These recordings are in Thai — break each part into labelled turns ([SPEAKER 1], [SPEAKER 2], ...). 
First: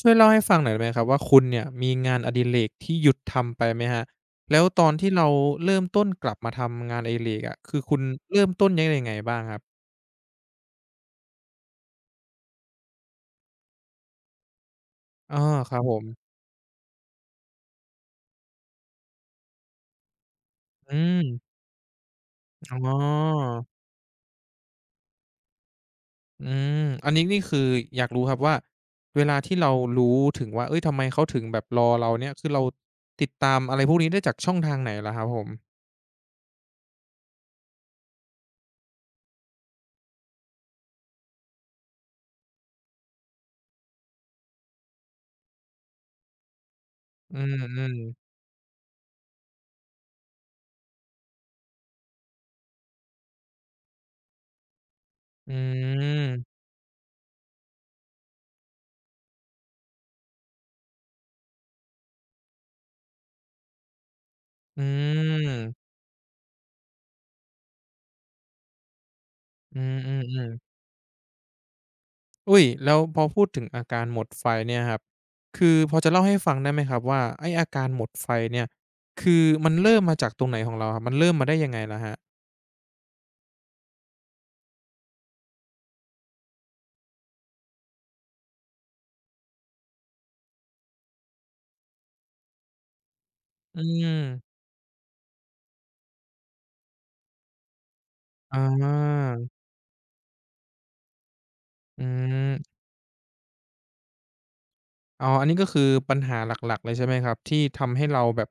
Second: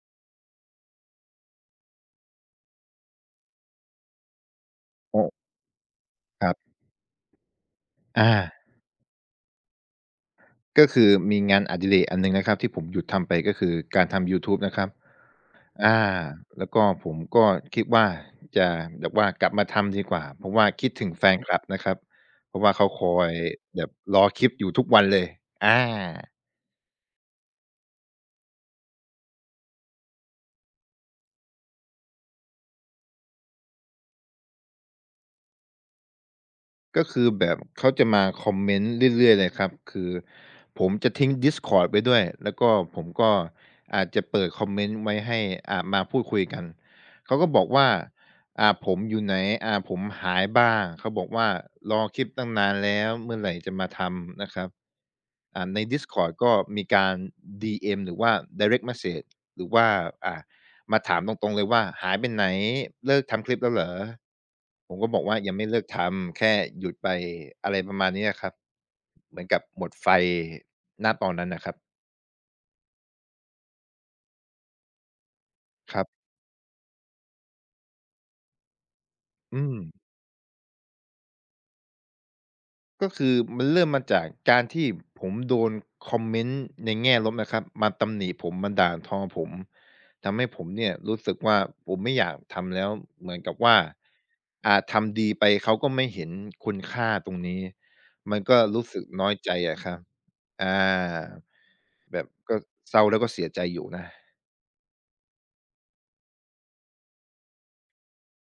[SPEAKER 1] ช่วยเล่าให้ฟังหน่อยได้ไหมครับว่าคุณเนี่ยมีงานอดิเรกที่หยุดทำไปไหมครับแล้วตอนที่
[SPEAKER 2] โอ
[SPEAKER 1] เรา
[SPEAKER 2] ้
[SPEAKER 1] เริ่มต้นกลับ
[SPEAKER 2] ค
[SPEAKER 1] มา
[SPEAKER 2] รับ
[SPEAKER 1] ทำงานอดิเรกอะคือคุณ
[SPEAKER 2] อา
[SPEAKER 1] เริ่มต้นยังไงบ้างครับ
[SPEAKER 2] ก็คือมีงานอดิเรกอันหนึ่งนะครับที่ผมหยุดทำไปก็คือการทำยูทูบนะครับ
[SPEAKER 1] อ้อครับผ
[SPEAKER 2] อา
[SPEAKER 1] ม
[SPEAKER 2] แล้วก็ผมก็คิดว่าจะแบบว่ากลับมาทำดีกว่าเพราะว่าคิด
[SPEAKER 1] อื
[SPEAKER 2] ถึงแฟนค
[SPEAKER 1] ม
[SPEAKER 2] ลับนะครับเพราะว่า
[SPEAKER 1] อ๋
[SPEAKER 2] เขา
[SPEAKER 1] อ
[SPEAKER 2] คอยแบบรอคลิปอยู่ทุกวันเลยอา
[SPEAKER 1] อืมอันนี้นี่คืออยากรู้ครับว่าเวลาที่เรารู้ถึงว่าเฮ้ยทำไมเขาถึงแบบรอเราเนี่ยคือเราติดตามอะไรพวกนี้ได้จากช่องทางไหนเหรอครับผม
[SPEAKER 2] ก็คือแบบเขาจะมาคอมเมนต์เรื่อยๆเลยครับคือผมจะทิ้งดิสคอร์ดไว้ด้วยแล้วก็ผมก็อาจจะเปิดคอมเมนต์ไว้ให้มาพูดคุยกันเขา
[SPEAKER 1] อื
[SPEAKER 2] ก็บอกว่า
[SPEAKER 1] มๆ
[SPEAKER 2] ผมอยู่ไหนผมหายบ้างเขาบอกว่ารอคลิปตั้งนานแล้วเมื่อไหร่จะมาทำนะครับ
[SPEAKER 1] อื
[SPEAKER 2] ในดิสคอร์ดก็
[SPEAKER 1] ม
[SPEAKER 2] มีการดีเอ็มหรือว่า direct message หรือว่าอ่า มาถามตรงๆเลยว่าหายไปไหนเลิกทำคลิปแล้วเหรอ
[SPEAKER 1] อื
[SPEAKER 2] ผมก็บอกว่ายังไม่เลิ
[SPEAKER 1] ม
[SPEAKER 2] กทำแค่หยุดไปอะไรประมาณนี้อะครับเหมือนกับ
[SPEAKER 1] อื
[SPEAKER 2] หมด
[SPEAKER 1] ม
[SPEAKER 2] ไฟ
[SPEAKER 1] อือ
[SPEAKER 2] ณตอนนั้นน่ะครับ
[SPEAKER 1] อุ๊ยแล้วพอพูดถึงอาการหมดไฟเนี่ยครับคือพ
[SPEAKER 2] ค
[SPEAKER 1] อ
[SPEAKER 2] รั
[SPEAKER 1] จะเล่า
[SPEAKER 2] บ
[SPEAKER 1] ให้ฟังได้ไหมครับว่าไอ้อาการหมดไฟเนี่ยคือ
[SPEAKER 2] อื
[SPEAKER 1] มัน
[SPEAKER 2] ม
[SPEAKER 1] เริ่มมาจากตรงไหนของเราครับมันเริ่มมาได้ยังไงล่ะครับ
[SPEAKER 2] ก็คือมันเริ่มมาจากการที่ผมโดนคอมเมนต์ในแง่ลบนะครับมาตำหนิผมมาด่าทอผมทำให้ผมเนี่ยรู้สึกว่าผมไม่อยากทำแล้วเหมือนกับว่า
[SPEAKER 1] อืม
[SPEAKER 2] ทำดีไปเขาก็ไม่เห็นคุณค่าตรงนี้มันก็
[SPEAKER 1] อา
[SPEAKER 2] รู้สึกน้อยใจอะครับอา
[SPEAKER 1] อื
[SPEAKER 2] แบบ
[SPEAKER 1] ม
[SPEAKER 2] ก็เศร้าแล้วก็เสียใจอยู่นะ
[SPEAKER 1] อ๋ออันนี้ก็คือปัญหาหลักๆเลยใช่ไหมครับที่ทำให้เราแบบ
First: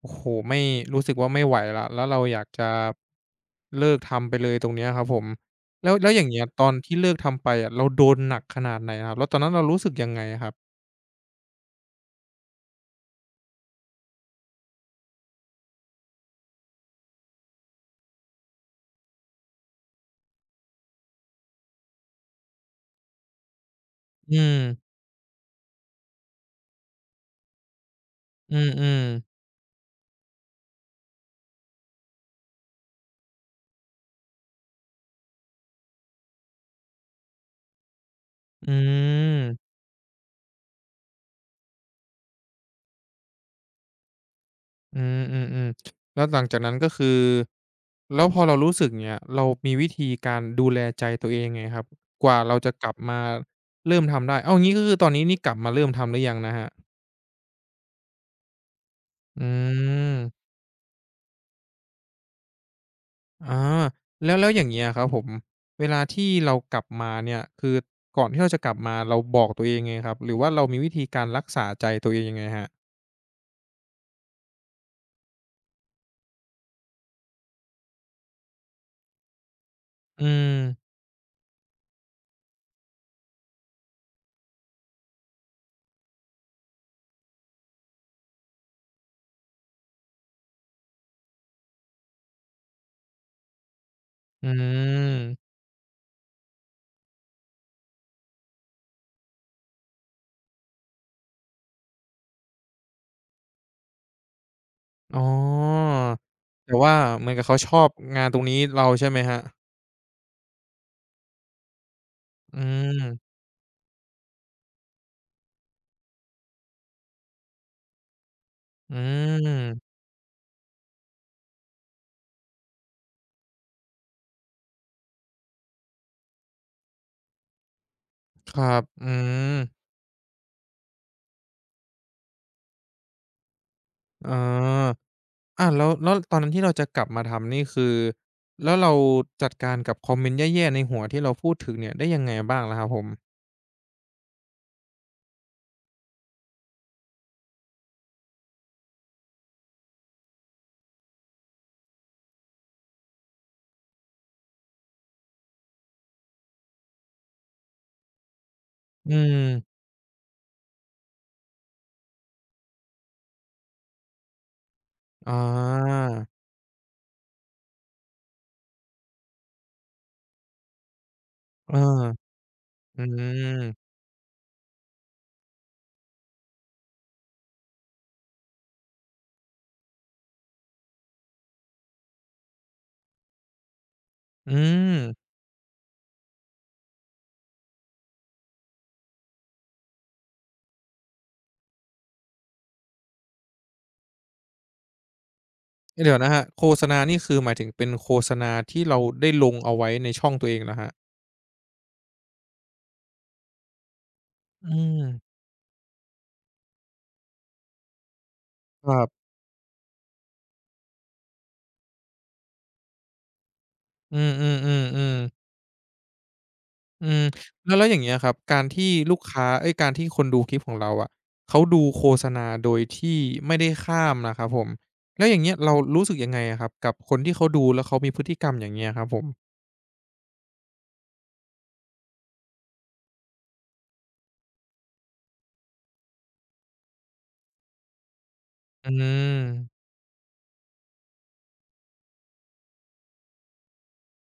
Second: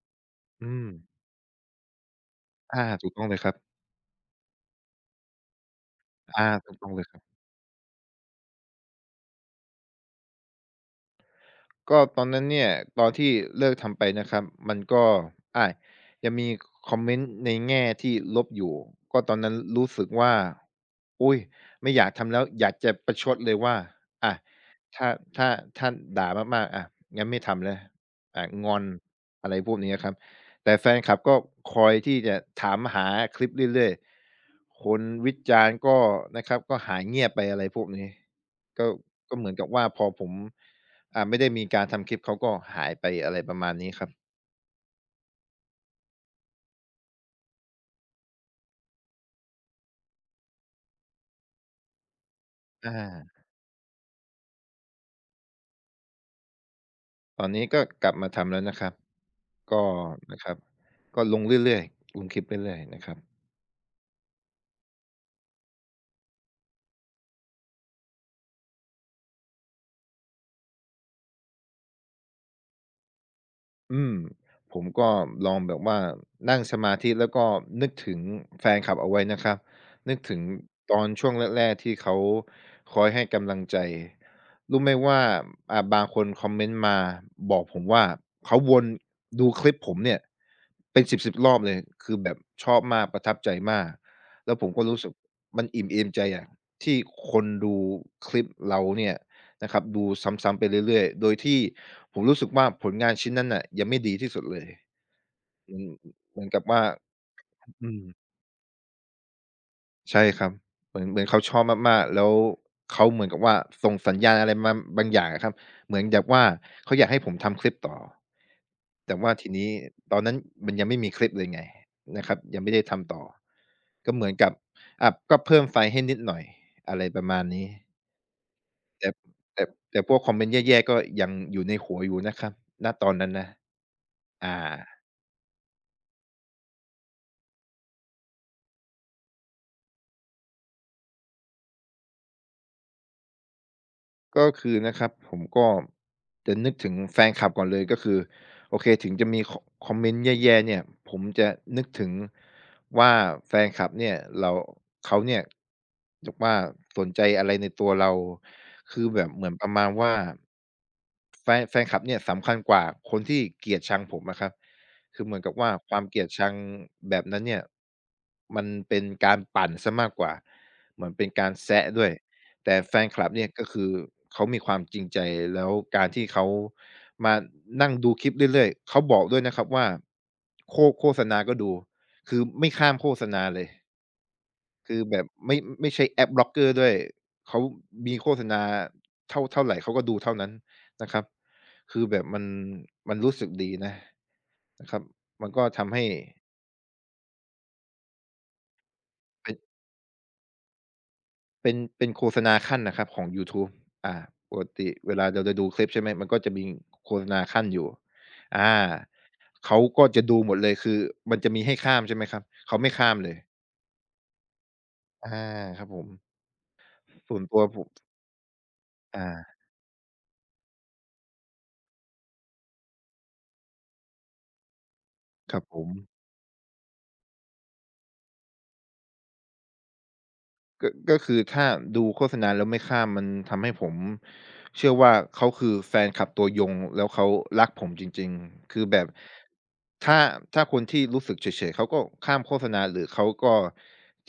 [SPEAKER 1] โอ้โฮไม่
[SPEAKER 2] อืม
[SPEAKER 1] รู้สึกว่าไม่ไหวแล้วแล้วเราอยากจะ
[SPEAKER 2] อาถูกต้องเลยครับ
[SPEAKER 1] เลิกทำไปเลยตรงเนี้ยครับผมแล้วแล้วอย่างเงี้ย
[SPEAKER 2] อา
[SPEAKER 1] ตอ
[SPEAKER 2] ถู
[SPEAKER 1] น
[SPEAKER 2] กต้อง
[SPEAKER 1] ที่
[SPEAKER 2] เลย
[SPEAKER 1] เลิ
[SPEAKER 2] ค
[SPEAKER 1] ก
[SPEAKER 2] รับ
[SPEAKER 1] ทำไปอะเราโดนหนักขนาดไหนครับแล้วตอนนั้นเรารู้สึกยังไงครับ
[SPEAKER 2] ก็ตอนนั้นเนี่ยตอนที่เลิกทำไปนะครับมันก็อายังมีคอมเมนต์ในแง่ที่ลบอยู่ก็ตอนนั้นรู้สึกว่าอุ๊ยไม่อยากทำแล้วอยากจะประชดเลยว่าอา
[SPEAKER 1] อืม
[SPEAKER 2] ถ้าถ้าถ้าด่ามากๆอะงั้นไม่ทำแล้ว
[SPEAKER 1] อื
[SPEAKER 2] งอน
[SPEAKER 1] มๆ
[SPEAKER 2] อะไรพวกนี้อะครับแต่แฟนคลับก็คอยที่จะถามหาคลิปเรื่อยๆคนวิจารณ์ก็นะครับก็หายเงียบไปอะไรพวกนี้
[SPEAKER 1] อื
[SPEAKER 2] ก็ก็เหมือนกั
[SPEAKER 1] ม
[SPEAKER 2] บว่าพอผม ไม่ได้มีการทำคลิปเขาก็หายไปอะไรประมาณนี้ครับ
[SPEAKER 1] อืมอืมอืมแล้วหลังจากนั้นก็คือแล้วพอเรารู้สึกเนี่ยเรามีวิธีการดูแลใจตัวเองไงครับกว่าเราจะกลับ
[SPEAKER 2] อา
[SPEAKER 1] มาเริ่มทำได้เอ้างี้ก็คือตอนนี้นี่กลับมาเริ่มทำหรือยังนะฮะ
[SPEAKER 2] ตอนนี้ก็กลับมาทำแล้วนะครับ
[SPEAKER 1] อื
[SPEAKER 2] ก็นะค
[SPEAKER 1] ม
[SPEAKER 2] รับก็ลงเรื่อยๆลงคลิปเรื่อยๆนะครับ
[SPEAKER 1] อาแล้วแล้วอย่างเงี้ยครับผมเวลาที่เรากลับมาเนี่ยคือก่อนที่เราจะกลับมาเราบอกตัวเองยงไงครับหรือว่าเรามีวิธีการรักษาใจตัวเองยังไงฮะ
[SPEAKER 2] อืมผมก็ลองแบบว่านั่งสมาธิแล้วก็นึกถึงแฟนคลับเอาไว้นะครับนึก
[SPEAKER 1] อื
[SPEAKER 2] ถึงต
[SPEAKER 1] ม
[SPEAKER 2] อนช่วงแรกๆที่เขาคอยให้กำลังใจรู้ไหมว่าบางคนคอมเมนต์มาบอกผมว่าเขาวนดูคลิปผมเนี่ยเป็นสิบๆรอบเลยคือแบบชอบมากประทับใจมาก
[SPEAKER 1] อื
[SPEAKER 2] แล้วผมก็รู้สึก
[SPEAKER 1] ม
[SPEAKER 2] มันอิ่มเอมใจอะที่คนดูคลิปเราเนี่ย นะครับดูซ้ำๆไปเรื่อยๆโดยที่ผมรู้สึกว่าผลงานชิ้นนั้นน่ะยังไม่ดีที่สุดเลย
[SPEAKER 1] อ๋อ
[SPEAKER 2] มืนเหมือนกับ
[SPEAKER 1] แต่
[SPEAKER 2] ว่า
[SPEAKER 1] ว่าเหมือนกับเขาชอ
[SPEAKER 2] อื
[SPEAKER 1] บ
[SPEAKER 2] ม
[SPEAKER 1] งานตรงนี้เราใช่ไหมครับ
[SPEAKER 2] ใช่ครับเหมือนเขาชอบมากๆแล้ว
[SPEAKER 1] อืม
[SPEAKER 2] เขาเหมือนกับว่าส่งสัญญาณอะไรมาบางอย่างอะครับเหมือนแบบว่าเขาอยากให้ผมทำคลิปต่อ
[SPEAKER 1] อื
[SPEAKER 2] แต่ว่าทีนี้
[SPEAKER 1] ม
[SPEAKER 2] ตอนนั้นมันยังไม่มีคลิปเลยไงนะครับยังไม่ได้ทำต่อก็เหมือนกับอ่ะก็เพิ่มไฟล์ให้นิดหน่อยอะไรประมาณนี้
[SPEAKER 1] ครับ
[SPEAKER 2] แต่
[SPEAKER 1] อืม
[SPEAKER 2] แต่แต่พวกคอมเมนต์แย่ๆก็ยังอยู่ในหัวอยู่นะครับณตอนนั้นนะ
[SPEAKER 1] อ๋อ
[SPEAKER 2] อา
[SPEAKER 1] อาแล้วแล้วตอนนั้นที่เราจะกลับมาทำนี่คือแล้วเราจัดการกับคอมเมนต์แย่ๆในหัวที่เราพูดถึงเนี่ยได้ยังไงบ้างล่ะครับผม
[SPEAKER 2] ก็คือนะครับผมก็จะนึกถึงแฟนคลับก่อนเลยก็คือโอเคถึงจะมีคอมเมนต์แย่ๆเนี่ยผมจะนึกถึงว่าแฟนคลับเนี่ยเราเขาเนี่ยแบบว่าสนใจอะไรในตัวเราคือ
[SPEAKER 1] อื
[SPEAKER 2] แบบเหมือนประ
[SPEAKER 1] ม
[SPEAKER 2] มาณว่าแฟนคลับเนี่ยสำคัญกว่าคนที่เกลียดชังผมอะครับคือ
[SPEAKER 1] อ๋
[SPEAKER 2] เหมือนกับว่าควา
[SPEAKER 1] อ
[SPEAKER 2] มเกลียดชังแบบนั้นเนี่ยมันเป็นการปั่นเสียมากกว่าเหมือนเป็นการ
[SPEAKER 1] เออ
[SPEAKER 2] แซะด้วย แต่แฟ
[SPEAKER 1] อื
[SPEAKER 2] นคลับเนี่ยก็คื
[SPEAKER 1] ม
[SPEAKER 2] อเขามีความจริงใจแล้วการที่เขามานั่งดูคลิปเรื่อยๆเขาบอกด้วยนะครับว่าโฆโฆษณาก็ดูคือไม่ข้ามโฆษณาเลย
[SPEAKER 1] อื
[SPEAKER 2] คือแบบ
[SPEAKER 1] ม
[SPEAKER 2] ไม่ใช้แอปบล็อกเกอร์ด้วยเขามีโฆษณาเท่าไรเขาก็ดูเท่านั้นนะครับคือแบบมันรู้สึกดีนะนะครับมันก็ทำให้
[SPEAKER 1] เดี๋ยวนะครับโฆษณานี่คือหมายถึงเป็นโฆษณาที่เราได้ลง
[SPEAKER 2] ไป
[SPEAKER 1] เอาไว้ในช่องตัวเองเหรอครับ
[SPEAKER 2] เป็นโฆษณาขั้นนะครับของยูทูบอ่าปก
[SPEAKER 1] อื
[SPEAKER 2] ติ
[SPEAKER 1] ม
[SPEAKER 2] เวลาเราจะดูคลิปใช่ไหม มันก็จะมีโฆษณาขั้นอยู่อา
[SPEAKER 1] ครับ
[SPEAKER 2] เขาก็จะดูหมดเลยคือมันจะมีให้ข้ามใช่ไหมครับ เขาไม่ข้ามเลย
[SPEAKER 1] อืมๆๆ
[SPEAKER 2] อา
[SPEAKER 1] ๆ
[SPEAKER 2] ครับผม
[SPEAKER 1] อืม
[SPEAKER 2] ส่วนตัว
[SPEAKER 1] แล้ว
[SPEAKER 2] ผ
[SPEAKER 1] แล้ว
[SPEAKER 2] ม
[SPEAKER 1] อย่างเงี้ยครับการที่ลูกค้า
[SPEAKER 2] อ่า
[SPEAKER 1] เอ๊ยการที่คนดูคลิปของเราอะเขาดูโฆษณาโดยที่ไม่ได้ข้ามนะครับผมแล้วอย่างเงี้
[SPEAKER 2] ค
[SPEAKER 1] ย
[SPEAKER 2] รับ
[SPEAKER 1] เรา
[SPEAKER 2] ผม
[SPEAKER 1] รู้สึกยังไงอะครับกับคนที่เขาดูแล้วเขามีพฤติกรรมอย่างเงี้ยครับผม
[SPEAKER 2] ก็คือถ้าดูโฆษณาแล้วไม่ข้ามมันทำให้ผมเชื่อว่าเขาคือแฟนคลับตัวยงแล้วเขารักผมจริงๆคือ
[SPEAKER 1] อื
[SPEAKER 2] แบบ
[SPEAKER 1] ม
[SPEAKER 2] ถ้าถ้าคนที่รู้สึกเฉยๆเขาก็ข้ามโฆษณาหรือเขาก็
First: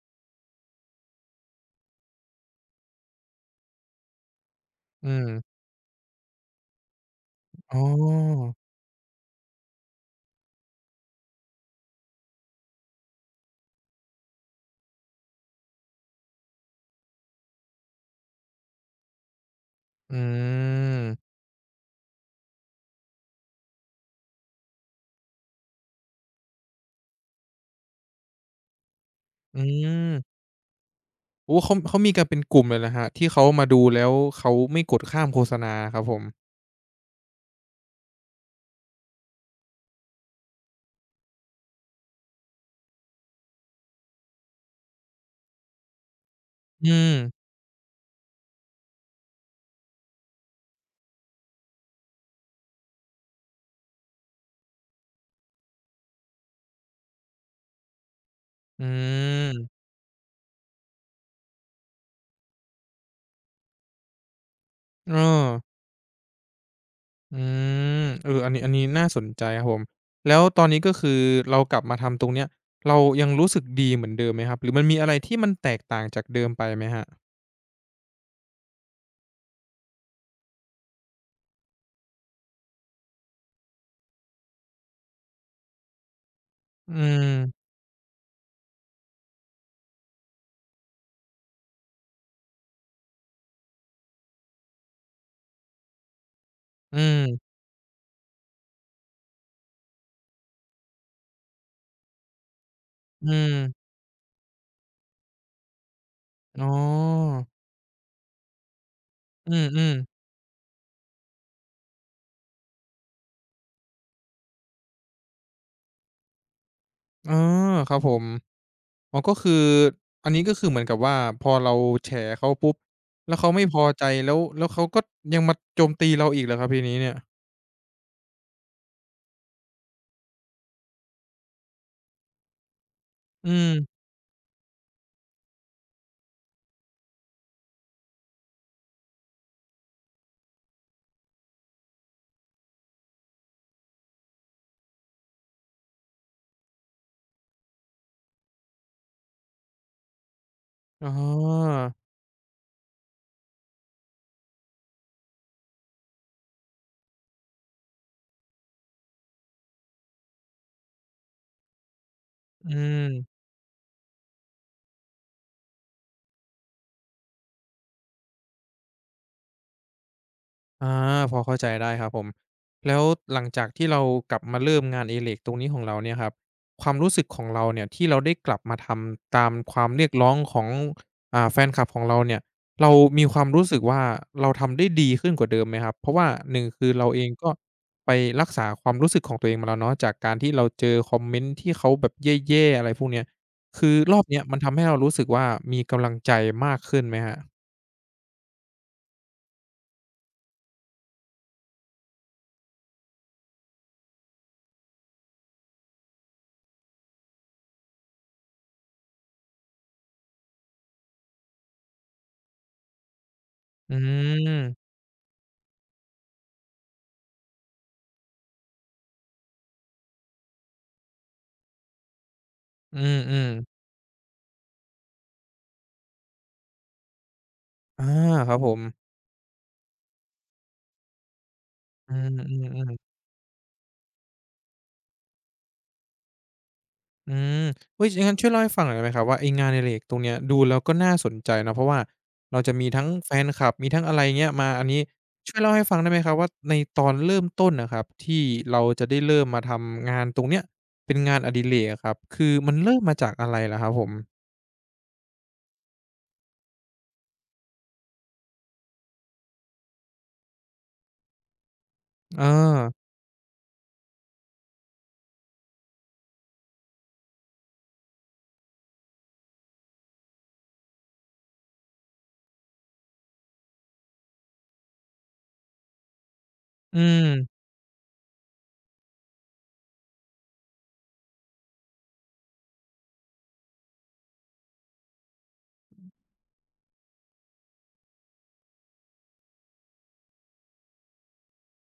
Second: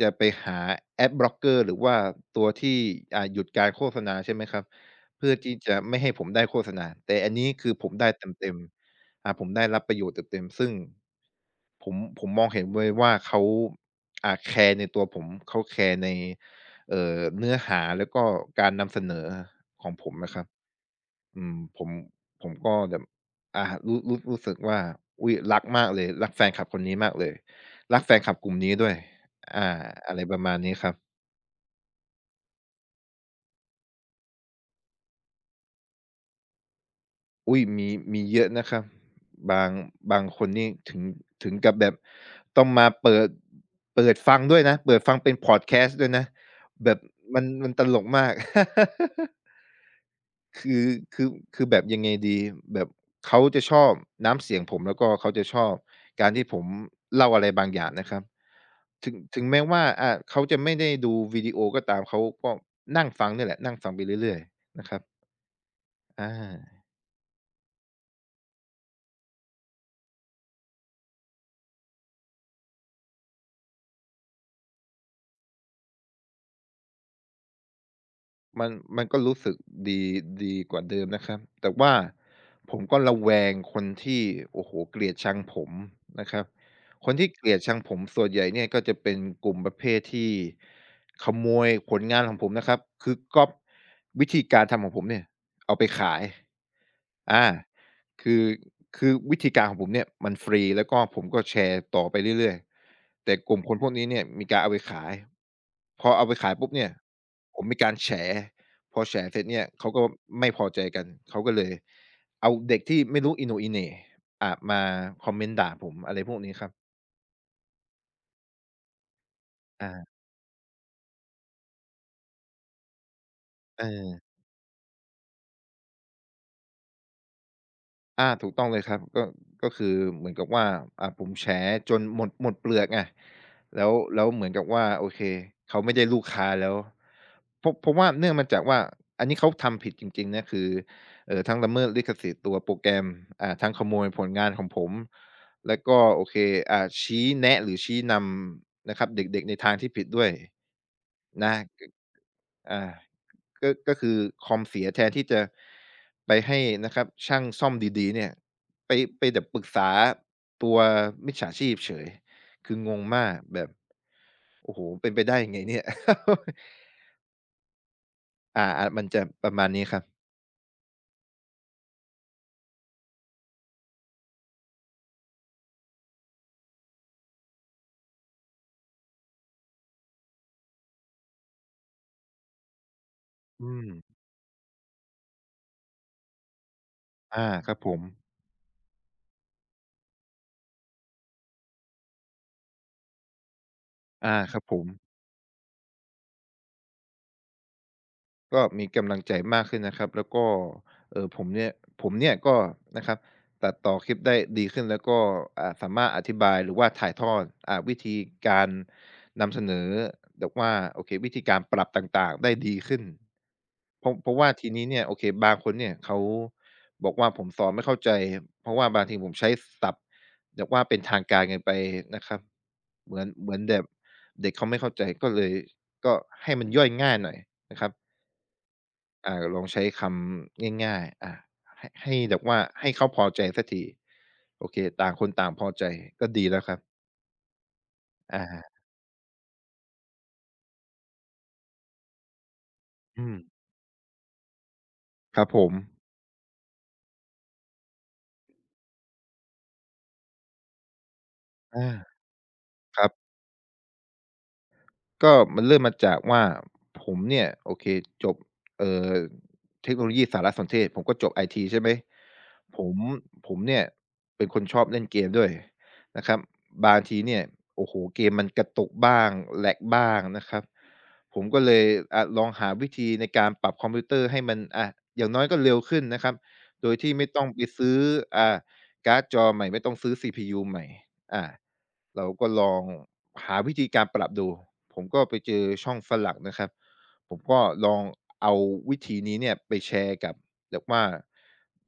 [SPEAKER 2] จะไปหาแอดบล็อกเกอร์หรือว่าตัวที่หยุดการโฆษณาใช่ไหมครับ
[SPEAKER 1] อืม
[SPEAKER 2] เพื่อที่จะไม่ให้ผมได้โฆษณาแต่อันนี้คือ
[SPEAKER 1] อ๋อ
[SPEAKER 2] ผมได้เต็มๆผมได้รับประโยชน์เต็มๆซึ่งผมมองเห็นเลยว่าเขาแคร์ในตัวผมเขาแคร์ใน เนื้อหาแล้วก็การนำเสนอของผ
[SPEAKER 1] อื
[SPEAKER 2] มนะครับ
[SPEAKER 1] ม
[SPEAKER 2] อืมผมก็แบบรู้สึกว่าอุ๊ยรักมากเลยรักแฟนคลับคนนี้มากเลยรักแฟนคลับกลุ่มนี้ด้วย
[SPEAKER 1] อื
[SPEAKER 2] อ่าอะไรป
[SPEAKER 1] ม
[SPEAKER 2] ระมาณนี้ครับ
[SPEAKER 1] โอ้เขาเขามีกันเป็นกลุ่มเลยเหรอครับที่เขามาดูแล้วเขาไม่กดข้ามโฆษณาครับผม
[SPEAKER 2] อุ๊ยมีเยอะนะครับบางบางคนนี่ถึงกับแบบต้องมาเปิดฟังด้วยนะเปิดฟังเป็นพอดแคสต์ด้วยนะแบ
[SPEAKER 1] อื
[SPEAKER 2] บ
[SPEAKER 1] ม
[SPEAKER 2] มันตลกมาก คือคือคือแบบยังไงดีแบบเขาจะชอบน้ำเสียงผมแล้วก็เขาจะชอบการที่ผมเล่าอะไรบางอย่างนะครับ
[SPEAKER 1] อื
[SPEAKER 2] ถึงแม้ว่า
[SPEAKER 1] ม
[SPEAKER 2] เขาจะไม่ได้ดูวิดีโอก็ตามเขาก็นั่งฟังเนี่ยแหละนั่งฟังไปเรื่อยๆนะครับ
[SPEAKER 1] เออ
[SPEAKER 2] อา
[SPEAKER 1] อืมเอออันนี้อันนี้น่าสนใจครับผมแล้วตอนนี้ก็คือเรากลับมาทำตรงเนี้ยเรายังรู้สึกดีเหมือนเดิมไหมครับหรือมันมีอะไรที่มันแตกต่างจากเดิมไปไหมครับ
[SPEAKER 2] มันมันก็รู้สึกดีดีกว่าเดิมนะครับแต่ว่าผมก็ระแวงคนที่โอ้โฮเกลียดชังผมนะครับ
[SPEAKER 1] อื
[SPEAKER 2] คนที่เกลียด
[SPEAKER 1] ม
[SPEAKER 2] ชังผมส่วนใหญ่เนี่ยก็จะเป็นกลุ่มประเภทที่ขโมยผลงานของผมนะครับคือก๊อบวิธีการทำของผมเนี่ยเอาไปขาย
[SPEAKER 1] อื
[SPEAKER 2] อา
[SPEAKER 1] ม
[SPEAKER 2] คือคือวิธีการของผมเนี่ยมันฟรีแล้วก็ผมก็แชร์ต่อไปเรื่อยๆ
[SPEAKER 1] อื
[SPEAKER 2] แต่กลุ่มคนพ
[SPEAKER 1] ม
[SPEAKER 2] วกนี้เนี่ยมีการเอาไปขายพอเอาไปขาย
[SPEAKER 1] อ๋
[SPEAKER 2] ปุ๊
[SPEAKER 1] อ
[SPEAKER 2] บเนี่ยผมมีการแฉพอแฉเสร็จ
[SPEAKER 1] อื
[SPEAKER 2] เนี่ยเขา
[SPEAKER 1] ม
[SPEAKER 2] ก็
[SPEAKER 1] ๆ
[SPEAKER 2] ไม่พอใจกันเขาก็เลยเอาเด็กที่ไม่รู้อีโหน่อีเหน่มาคอมเมนต์ด่าผมอะไรพวกนี้ครับ
[SPEAKER 1] อ๋อครับผมอ๋อก็คือ
[SPEAKER 2] อา
[SPEAKER 1] อันนี้ก็คือเหมือนกับว่าพอเราแฉเขาปุ๊บแล้วเขาไม่พ
[SPEAKER 2] เ
[SPEAKER 1] อใจ
[SPEAKER 2] ออ
[SPEAKER 1] แล้วแล้วเขาก็ยังมาโจมตีเราอีกเหรอครับทีนี้เนี่ย
[SPEAKER 2] อาถูกต้องเลยครับก็ก็คือเหมือนกับว่าผมแฉจนหมดเปลือกไง
[SPEAKER 1] อื
[SPEAKER 2] แล้ว
[SPEAKER 1] ม
[SPEAKER 2] เหมือนกับว่าโอเคเขาไม่ได้ลูกค้าแล้วเพราะว่าเนื่องมาจากว่าอันนี้เขาทำผิดจริงๆนะคือทั้งละเมิดลิขสิทธิ์ตัวโปรแกรมทั้งขโมยผลงานของผมแล้วก็โอเคชี้แนะหรือชี้นำนะครับเด็กๆในทางที่ผิดด้วย
[SPEAKER 1] อ๋อ
[SPEAKER 2] นะกอา ก็ก็คือคอมเสียแทนที่จะไปให้นะครับช่างซ่อมดีๆเนี่ยไปไปแบบปรึกษาตัวมิจฉาชีพเฉย
[SPEAKER 1] อื
[SPEAKER 2] คืองง
[SPEAKER 1] ม
[SPEAKER 2] มากแบบโอ้โฮเป็นไปได้ยังไงเนี่ย อาๆมันจะประมาณนี้ครับ
[SPEAKER 1] อาพอเข้าใจได้ครับผมแล้วหลังจากที่เรากลับมาเริ่มงานอดิเรกตรงนี้ของเราเนี่ยครับความรู้สึกของเราเนี่ยที่เราได้กลับมาทำตามความเรียกร้องของอ่าแฟนคลับของเราเนี่ยเรามีความรู้
[SPEAKER 2] อื
[SPEAKER 1] สึก
[SPEAKER 2] ม
[SPEAKER 1] ว่าเราทำได้ดีขึ้นกว่าเดิมไหมครับเพราะว่า1คือเราเอง
[SPEAKER 2] อา
[SPEAKER 1] ก็
[SPEAKER 2] ครับผม
[SPEAKER 1] ไปรักษาความรู้สึกของตัวเองมาแล้วเนาะจากการที่เราเจอคอมเมนต์ที่เขาแบบแย่ๆอะไรพวกเนี้ยคือรอบ
[SPEAKER 2] อา
[SPEAKER 1] เนี้ย
[SPEAKER 2] ค
[SPEAKER 1] มัน
[SPEAKER 2] รับผ
[SPEAKER 1] ทำให้
[SPEAKER 2] ม
[SPEAKER 1] เรารู้สึกว่ามีกำลังใจมากขึ้นไหมครับ
[SPEAKER 2] ก็มีกำลังใจมากขึ้นนะครับแล้วก็ผมเนี่ยก็นะครับตัดต่อคลิปได้ดีขึ้นแล้วก็สามารถอธิบายหรือว่าถ่ายทอดวิธีการนำเสนอแบบว่าโอเควิธีการปรับต่างๆได้ดีขึ้น
[SPEAKER 1] อื
[SPEAKER 2] เพราะว่าทีนี้
[SPEAKER 1] ม
[SPEAKER 2] เนี่ยโอเคบางคนเนี่ยเขาบอกว่าผมสอนไม่เข้าใจเพราะว่าบางทีผมใช้ศัพท์แบบว่าเป็นทางการเกินไปนะครับ
[SPEAKER 1] อืม
[SPEAKER 2] เหมือนแบ
[SPEAKER 1] ๆ
[SPEAKER 2] บเด็กเขาไม่เข้าใจก็เลยก็ให้มันย่อยง่ายหน่อยนะครับ
[SPEAKER 1] อาครับผม
[SPEAKER 2] อาลองใช้คำง่ายๆอา
[SPEAKER 1] อื
[SPEAKER 2] ให้แบบว่า
[SPEAKER 1] ม
[SPEAKER 2] ให้
[SPEAKER 1] ๆ
[SPEAKER 2] เขา
[SPEAKER 1] ๆ
[SPEAKER 2] พอใจสักทีโอเคต่างคนต่างพอใจก็ดีแล้วครับ
[SPEAKER 1] อืมเฮ้ยอย่างงั้น
[SPEAKER 2] อา
[SPEAKER 1] ช่วยเล่าให้ฟังหน่อยได้ไหมครับว่าไอ้งานอดิเรกตรงเนี้ยดูแล้วก็น่าสนใจเนาะเพราะว่าเราจะมีทั้ง
[SPEAKER 2] อื
[SPEAKER 1] แฟ
[SPEAKER 2] ม
[SPEAKER 1] นคลับมีทั้งอะไรเงี้ยมาอันนี้
[SPEAKER 2] ครับ
[SPEAKER 1] ช่ว
[SPEAKER 2] ผ
[SPEAKER 1] ยเล่า
[SPEAKER 2] ม
[SPEAKER 1] ให้ฟังได้ไหมครับว่าในตอนเริ่มต้นน่ะครับที่เราจะได้เริ่มมาทำงานตรงเนี้ยเป็นงานอดิเรก
[SPEAKER 2] อา
[SPEAKER 1] อะครับคือมันเริ่
[SPEAKER 2] ค
[SPEAKER 1] ม
[SPEAKER 2] รั
[SPEAKER 1] มาจา
[SPEAKER 2] บ
[SPEAKER 1] กอะไรเหรอครับผม
[SPEAKER 2] ก็มันเริ่มมาจากว่าผมเนี่ยโอเคจบเอ่อเทคโนโลยีสารสนเทศผมก็จบไอทีใช่ไหม
[SPEAKER 1] เออ
[SPEAKER 2] ผมผมเนี่ยเป็นคนชอบเล่นเกมด้วยนะครับบางทีเนี่ยโอ้โฮเกมมันกระตุกบ้างแลกบ้างนะครับผมก็เลยลองหาวิธีในการปรับคอมพิวเตอร์ให้มันอย่างน้อยก็เร็วขึ้นนะครับโดย
[SPEAKER 1] อื
[SPEAKER 2] ที่ไม่ต้อง
[SPEAKER 1] ม
[SPEAKER 2] ไปซื้ออ่าการ์ดจอใหม่ไม่ต้องซื้อซีพียูใหม่อา เราก็ลองหาวิธีการปรับดู ผมก็ไปเจอช่องฝรั่งนะครับ ผมก็ลองเอาวิธีนี้เนี่ยไปแชร์กับเรือว่า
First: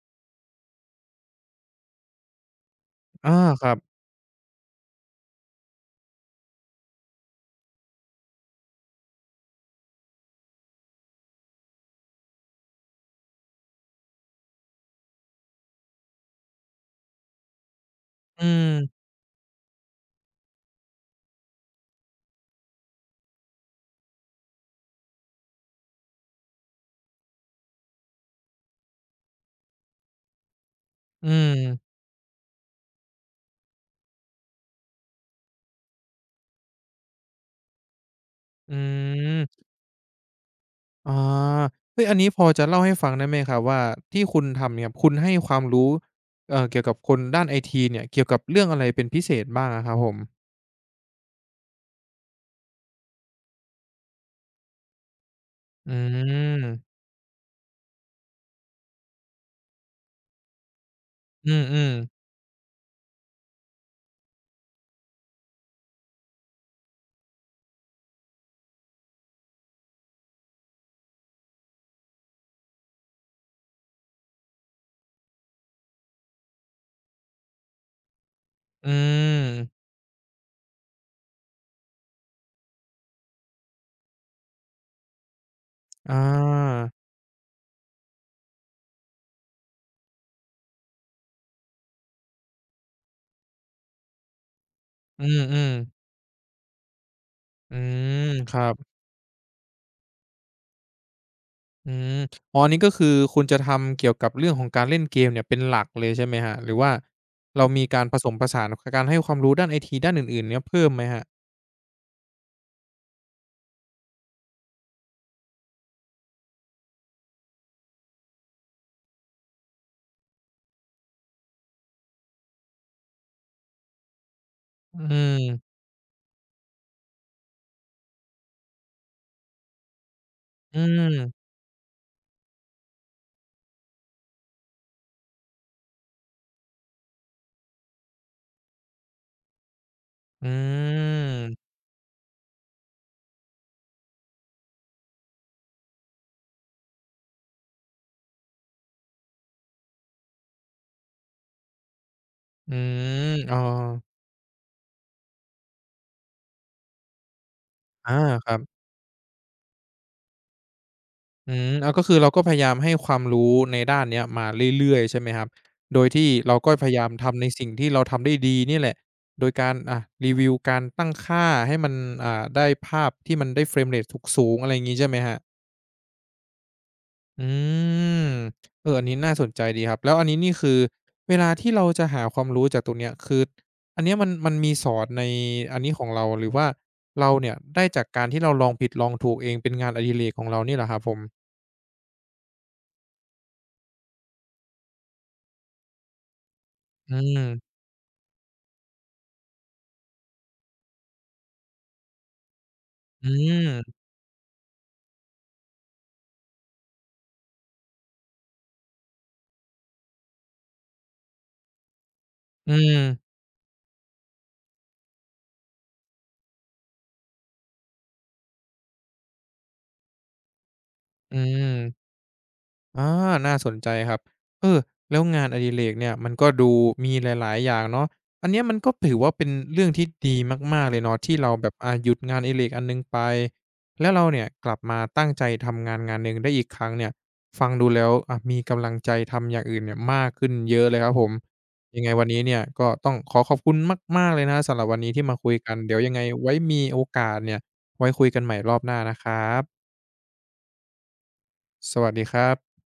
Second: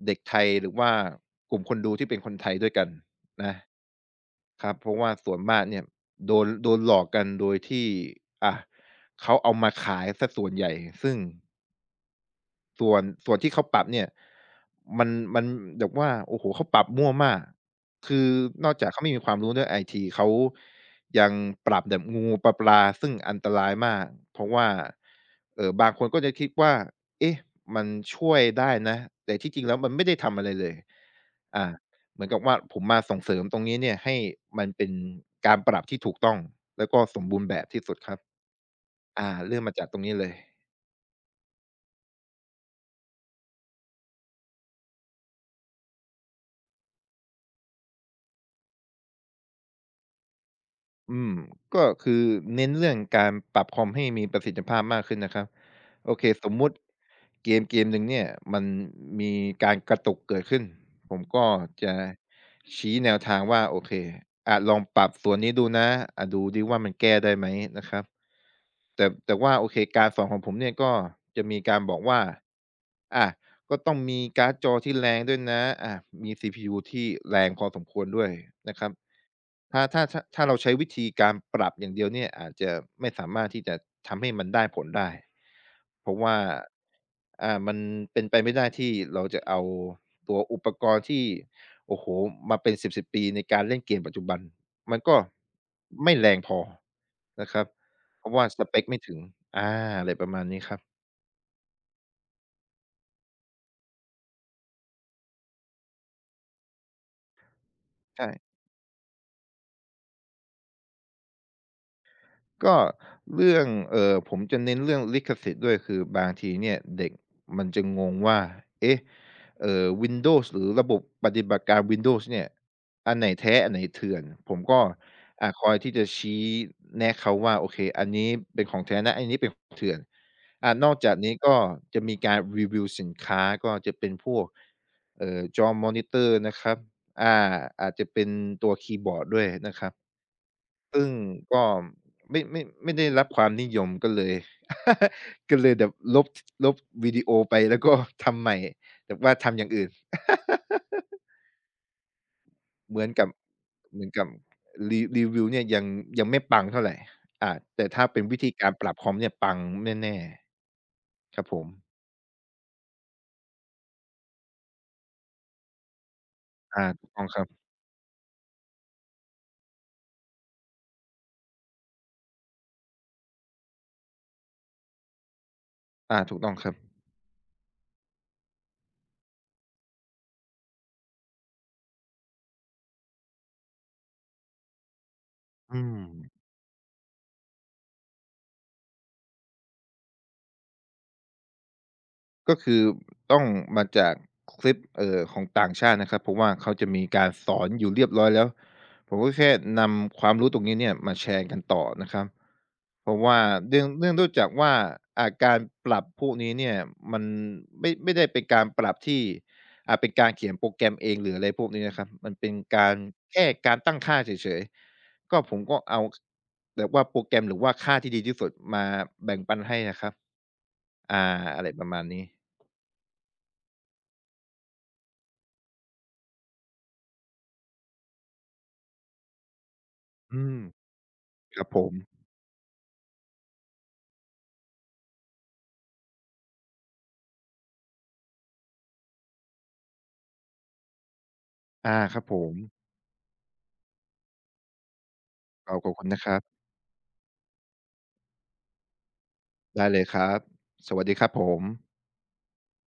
[SPEAKER 2] เด็กไทยหรือว่ากลุ่มคนดูที่เป็นคนไทยด้วยกัน
[SPEAKER 1] อา
[SPEAKER 2] นะ
[SPEAKER 1] ครับ
[SPEAKER 2] ครับเพราะว่าส่วนมากเนี่ยโดนหลอกกันโดยที่อ่ะเขาเอามาขายสส่วนใหญ่ซึ่ง ส่วนที่เขาปรับเนี่ยมันมันแบบว่าโอ้โฮเขาปรับมั่วมากคือ
[SPEAKER 1] อื
[SPEAKER 2] นอกจาก
[SPEAKER 1] ม
[SPEAKER 2] เขาไม่มีความรู้เรื่องไอทีเขายังปรับแบบงูปลาซึ่งอันตรายมากเพราะว่าบางคนก็จะคิดว่าเอ๊ะมันช่วยได้นะแต่ที่จริงแล้วมันไม่ได้ทำอะไรเลย
[SPEAKER 1] อืม
[SPEAKER 2] อ่าเหมือนกับว่าผมมาส่งเสริมตรงนี้เนี่ยให้มันเป็นการปรับที่ถูกต้องแล้วก็สมบูรณ์แบบที่สุดครับ
[SPEAKER 1] อ
[SPEAKER 2] อ่า
[SPEAKER 1] ื
[SPEAKER 2] เริ่ม
[SPEAKER 1] ม
[SPEAKER 2] มาจากตรงนี้เลย
[SPEAKER 1] อาเฮ้ยอันนี้พอจะเล่าให้ฟังได้ไหมครับว่าที่คุณทำเนี่ยคุณให้ความรู้เกี่ยวกับคนด้านไอทีเนี่ยเกี่ยวกับเรื่องอะไรเป็นพิเศษบ้างอะครับผม
[SPEAKER 2] อืมก็คือเน้นเรื่องการปรับคอมให้มีประสิทธิภาพมากขึ้นนะครับ
[SPEAKER 1] อื
[SPEAKER 2] โอเคสมมุติ
[SPEAKER 1] ม
[SPEAKER 2] เกมหนึ่งเนี่ยมันมีการกระตุกเกิดขึ้นผมก็
[SPEAKER 1] อืม
[SPEAKER 2] จะ
[SPEAKER 1] ๆ
[SPEAKER 2] ชี้แนวทางว่าโอเคอาจลองปรับส่วนนี้ดูนะดูดิว่ามันแก้ได้ไหมนะครับ แต่ว่าโอเคการสอนของผมเนี่ยก็จะมีการบอกว่าอะก็ต้องมีการ์ดจอที่แรงด้วยนะอะมี CPU ที่แรงพอสมควรด้วยนะค
[SPEAKER 1] อื
[SPEAKER 2] รับ
[SPEAKER 1] ม
[SPEAKER 2] ถ้าเราใช้วิธีการปรับอย่างเดียวเนี่ยอาจจะไม่สามารถที่จะทำให้มันได้ผลได้เพ
[SPEAKER 1] อ
[SPEAKER 2] ราะว่า
[SPEAKER 1] า
[SPEAKER 2] มันเป็นไปไม่ได้ที่เราจะเอาตัวอุปกรณ์ที่โอ้โหมาเป็นสิบปีในการเล่นเกมปัจจุบันมันก็
[SPEAKER 1] อืมๆ
[SPEAKER 2] ไม่แรงพอนะครับ
[SPEAKER 1] อืม
[SPEAKER 2] เพราะว่า
[SPEAKER 1] ค
[SPEAKER 2] ส
[SPEAKER 1] รับ
[SPEAKER 2] เปกไม่ถึงอาอะไรประมาณนี้ครับ
[SPEAKER 1] อืมอ๋ออันนี้ก็คือคุณจะทำเกี่ยวกับเรื่องของการเล่นเกมเนี่ยเป็นหลักเลยใช่ไหมครับหรือว่าเรามีการผสมผ
[SPEAKER 2] ใช่
[SPEAKER 1] สานกการให้ความรู้ด้านไอทีด้านอื่นๆเนี่ยเพิ่มไหมครับ
[SPEAKER 2] ก็เรื่องผมจะเน้นเรื่องลิขสิทธิ์ด้วยคือบางทีเนี่ยเด็กมันจะงงว่าเอ๊ะWindows หรือระบบปฏิบัติการ Windows เนี่ยอันไหนแท้อันไหนเถื่อนผมก็
[SPEAKER 1] อืม
[SPEAKER 2] คอยที่จะชี้แนะเขาว่าโอเคอันนี้เป็นของแท้นะอันนี้เป็นของเถื่อน
[SPEAKER 1] อื
[SPEAKER 2] นอกจากนี้
[SPEAKER 1] ม
[SPEAKER 2] ก็จะมีการรีวิวสินค้าก็จะเป็นพวกจอมอนิเตอร์นะครับอ่าอาจจะเป็นตัวคีย์บอร์ดด้วยนะครับ
[SPEAKER 1] อื
[SPEAKER 2] ซึ่งก็
[SPEAKER 1] ม
[SPEAKER 2] ไม่ได้รับความนิยมก็เลย ก็เลยแบบลบวิดีโอไปแล้วก็ทำใหม่แต่ว่าทำอย่างอื่น
[SPEAKER 1] อื
[SPEAKER 2] เหมือนกั
[SPEAKER 1] ม
[SPEAKER 2] บ
[SPEAKER 1] อ๋อ
[SPEAKER 2] เหมือนกับรีวิวเนี่ยยังไม่ปังเท่าไหรแต่ถ้า
[SPEAKER 1] อา
[SPEAKER 2] เป็นวิ
[SPEAKER 1] ค
[SPEAKER 2] ธี
[SPEAKER 1] รับ
[SPEAKER 2] การปรับคอมเนี่ยปังแน่ๆครับผ
[SPEAKER 1] อื
[SPEAKER 2] ม
[SPEAKER 1] มอาก็คือเราก็พยายามให้ความรู้ในด้านเนี้ยมาเรื่อยๆใช่ไหมครับโดยที่เราก็
[SPEAKER 2] อา
[SPEAKER 1] พยายา
[SPEAKER 2] ถู
[SPEAKER 1] ม
[SPEAKER 2] กต้องค
[SPEAKER 1] ทำ
[SPEAKER 2] รั
[SPEAKER 1] ใน
[SPEAKER 2] บ
[SPEAKER 1] สิ่งที่เราทำได้ดีเนี่ยแหละโดยการอ่ารีวิวการตั้งค่าให้มันอ่าได้ภาพที่มันได้ frame rate ถูกสูงๆอะไรงี้ใช่ไหมครับ
[SPEAKER 2] อาถูกต้องครับ
[SPEAKER 1] อืมเอออันนี้น่าสนใจดีครับ แล้วอันนี้นี่คือเวลาที่เราจะหาความรู้จากตรงเนี้ยคืออันเนี้ยมันมีสอนในอั
[SPEAKER 2] อื
[SPEAKER 1] นนี้
[SPEAKER 2] ม
[SPEAKER 1] ของเราหรือว่าเราเนี่ยได้จากการที่เราลองผิดลองถูกเองเป็นงานอดิเรกของเรานี่เหรอครับผม
[SPEAKER 2] ก็คือต้องมาจากคลิปของต่างชาตินะครับเพราะว่าเขาจะมี
[SPEAKER 1] อื
[SPEAKER 2] การ
[SPEAKER 1] ม
[SPEAKER 2] สอนอยู่เรียบร้อยแล้วผมก็แค่นำความรู้ตรงนี้เนี่ยมาแชร์กันต่อนะครับเพราะ
[SPEAKER 1] อื
[SPEAKER 2] ว่าเรื่อง
[SPEAKER 1] ม
[SPEAKER 2] เรื่องด้วยจากว่าอาการปรับพวกนี้เนี่ยมันไม่ได้เป็นการปรับที่อาจเป็นการเขียนโปรแกรมเองหรืออะไรพวกนี้นะครับมันเป็น
[SPEAKER 1] อื
[SPEAKER 2] การ
[SPEAKER 1] ม
[SPEAKER 2] แค่การตั้งค่าเฉยๆก็ผมก็เอาแบบว่าโปรแกรมหรือว่าค่าที่ดีที่สุดมาแบ่งปันให้นะครับอา
[SPEAKER 1] อื
[SPEAKER 2] อะไรประมาณ
[SPEAKER 1] ม
[SPEAKER 2] นี้
[SPEAKER 1] อาน่าสนใจครับเออแล้วงานอดิเรกเนี่ยมันก็ดูมีหลายๆอย่างเนาะอันเนี้ยมันก็ถือว่าเป็นเรื่องที่ดี
[SPEAKER 2] อืม
[SPEAKER 1] มากๆเลยเนาะที่เรา
[SPEAKER 2] ครับ
[SPEAKER 1] แบบ
[SPEAKER 2] ผ
[SPEAKER 1] อ่า
[SPEAKER 2] ม
[SPEAKER 1] หยุดงานอดิเรกอันหนึ่งไปแล้วเราเนี่ยกลับมาตั้งใจทำงานหนึ่งได้อีกครั้งเนี่ยฟังดูแล้วอ่ามีกำลังใจทำอย่างอื่นเนี่ยมากขึ้นเยอะเลยครับผม
[SPEAKER 2] อา
[SPEAKER 1] ยังไง
[SPEAKER 2] ครับ
[SPEAKER 1] วัน
[SPEAKER 2] ผ
[SPEAKER 1] นี้
[SPEAKER 2] ม
[SPEAKER 1] เนี่ยก็ต้องขอขอบคุณมากๆเลยนะครับสำหรับวันนี้ที่มาคุยกัน
[SPEAKER 2] เราขอบ
[SPEAKER 1] เดี๋ยว
[SPEAKER 2] คุณ
[SPEAKER 1] ยังไง
[SPEAKER 2] นะครับ
[SPEAKER 1] ไว้มีโอกาสเนี่ยไว้คุยกันใหม่รอบหน้านะครับ
[SPEAKER 2] ได้เลยครับสวัสดีครับผม
[SPEAKER 1] สวัสดีครับ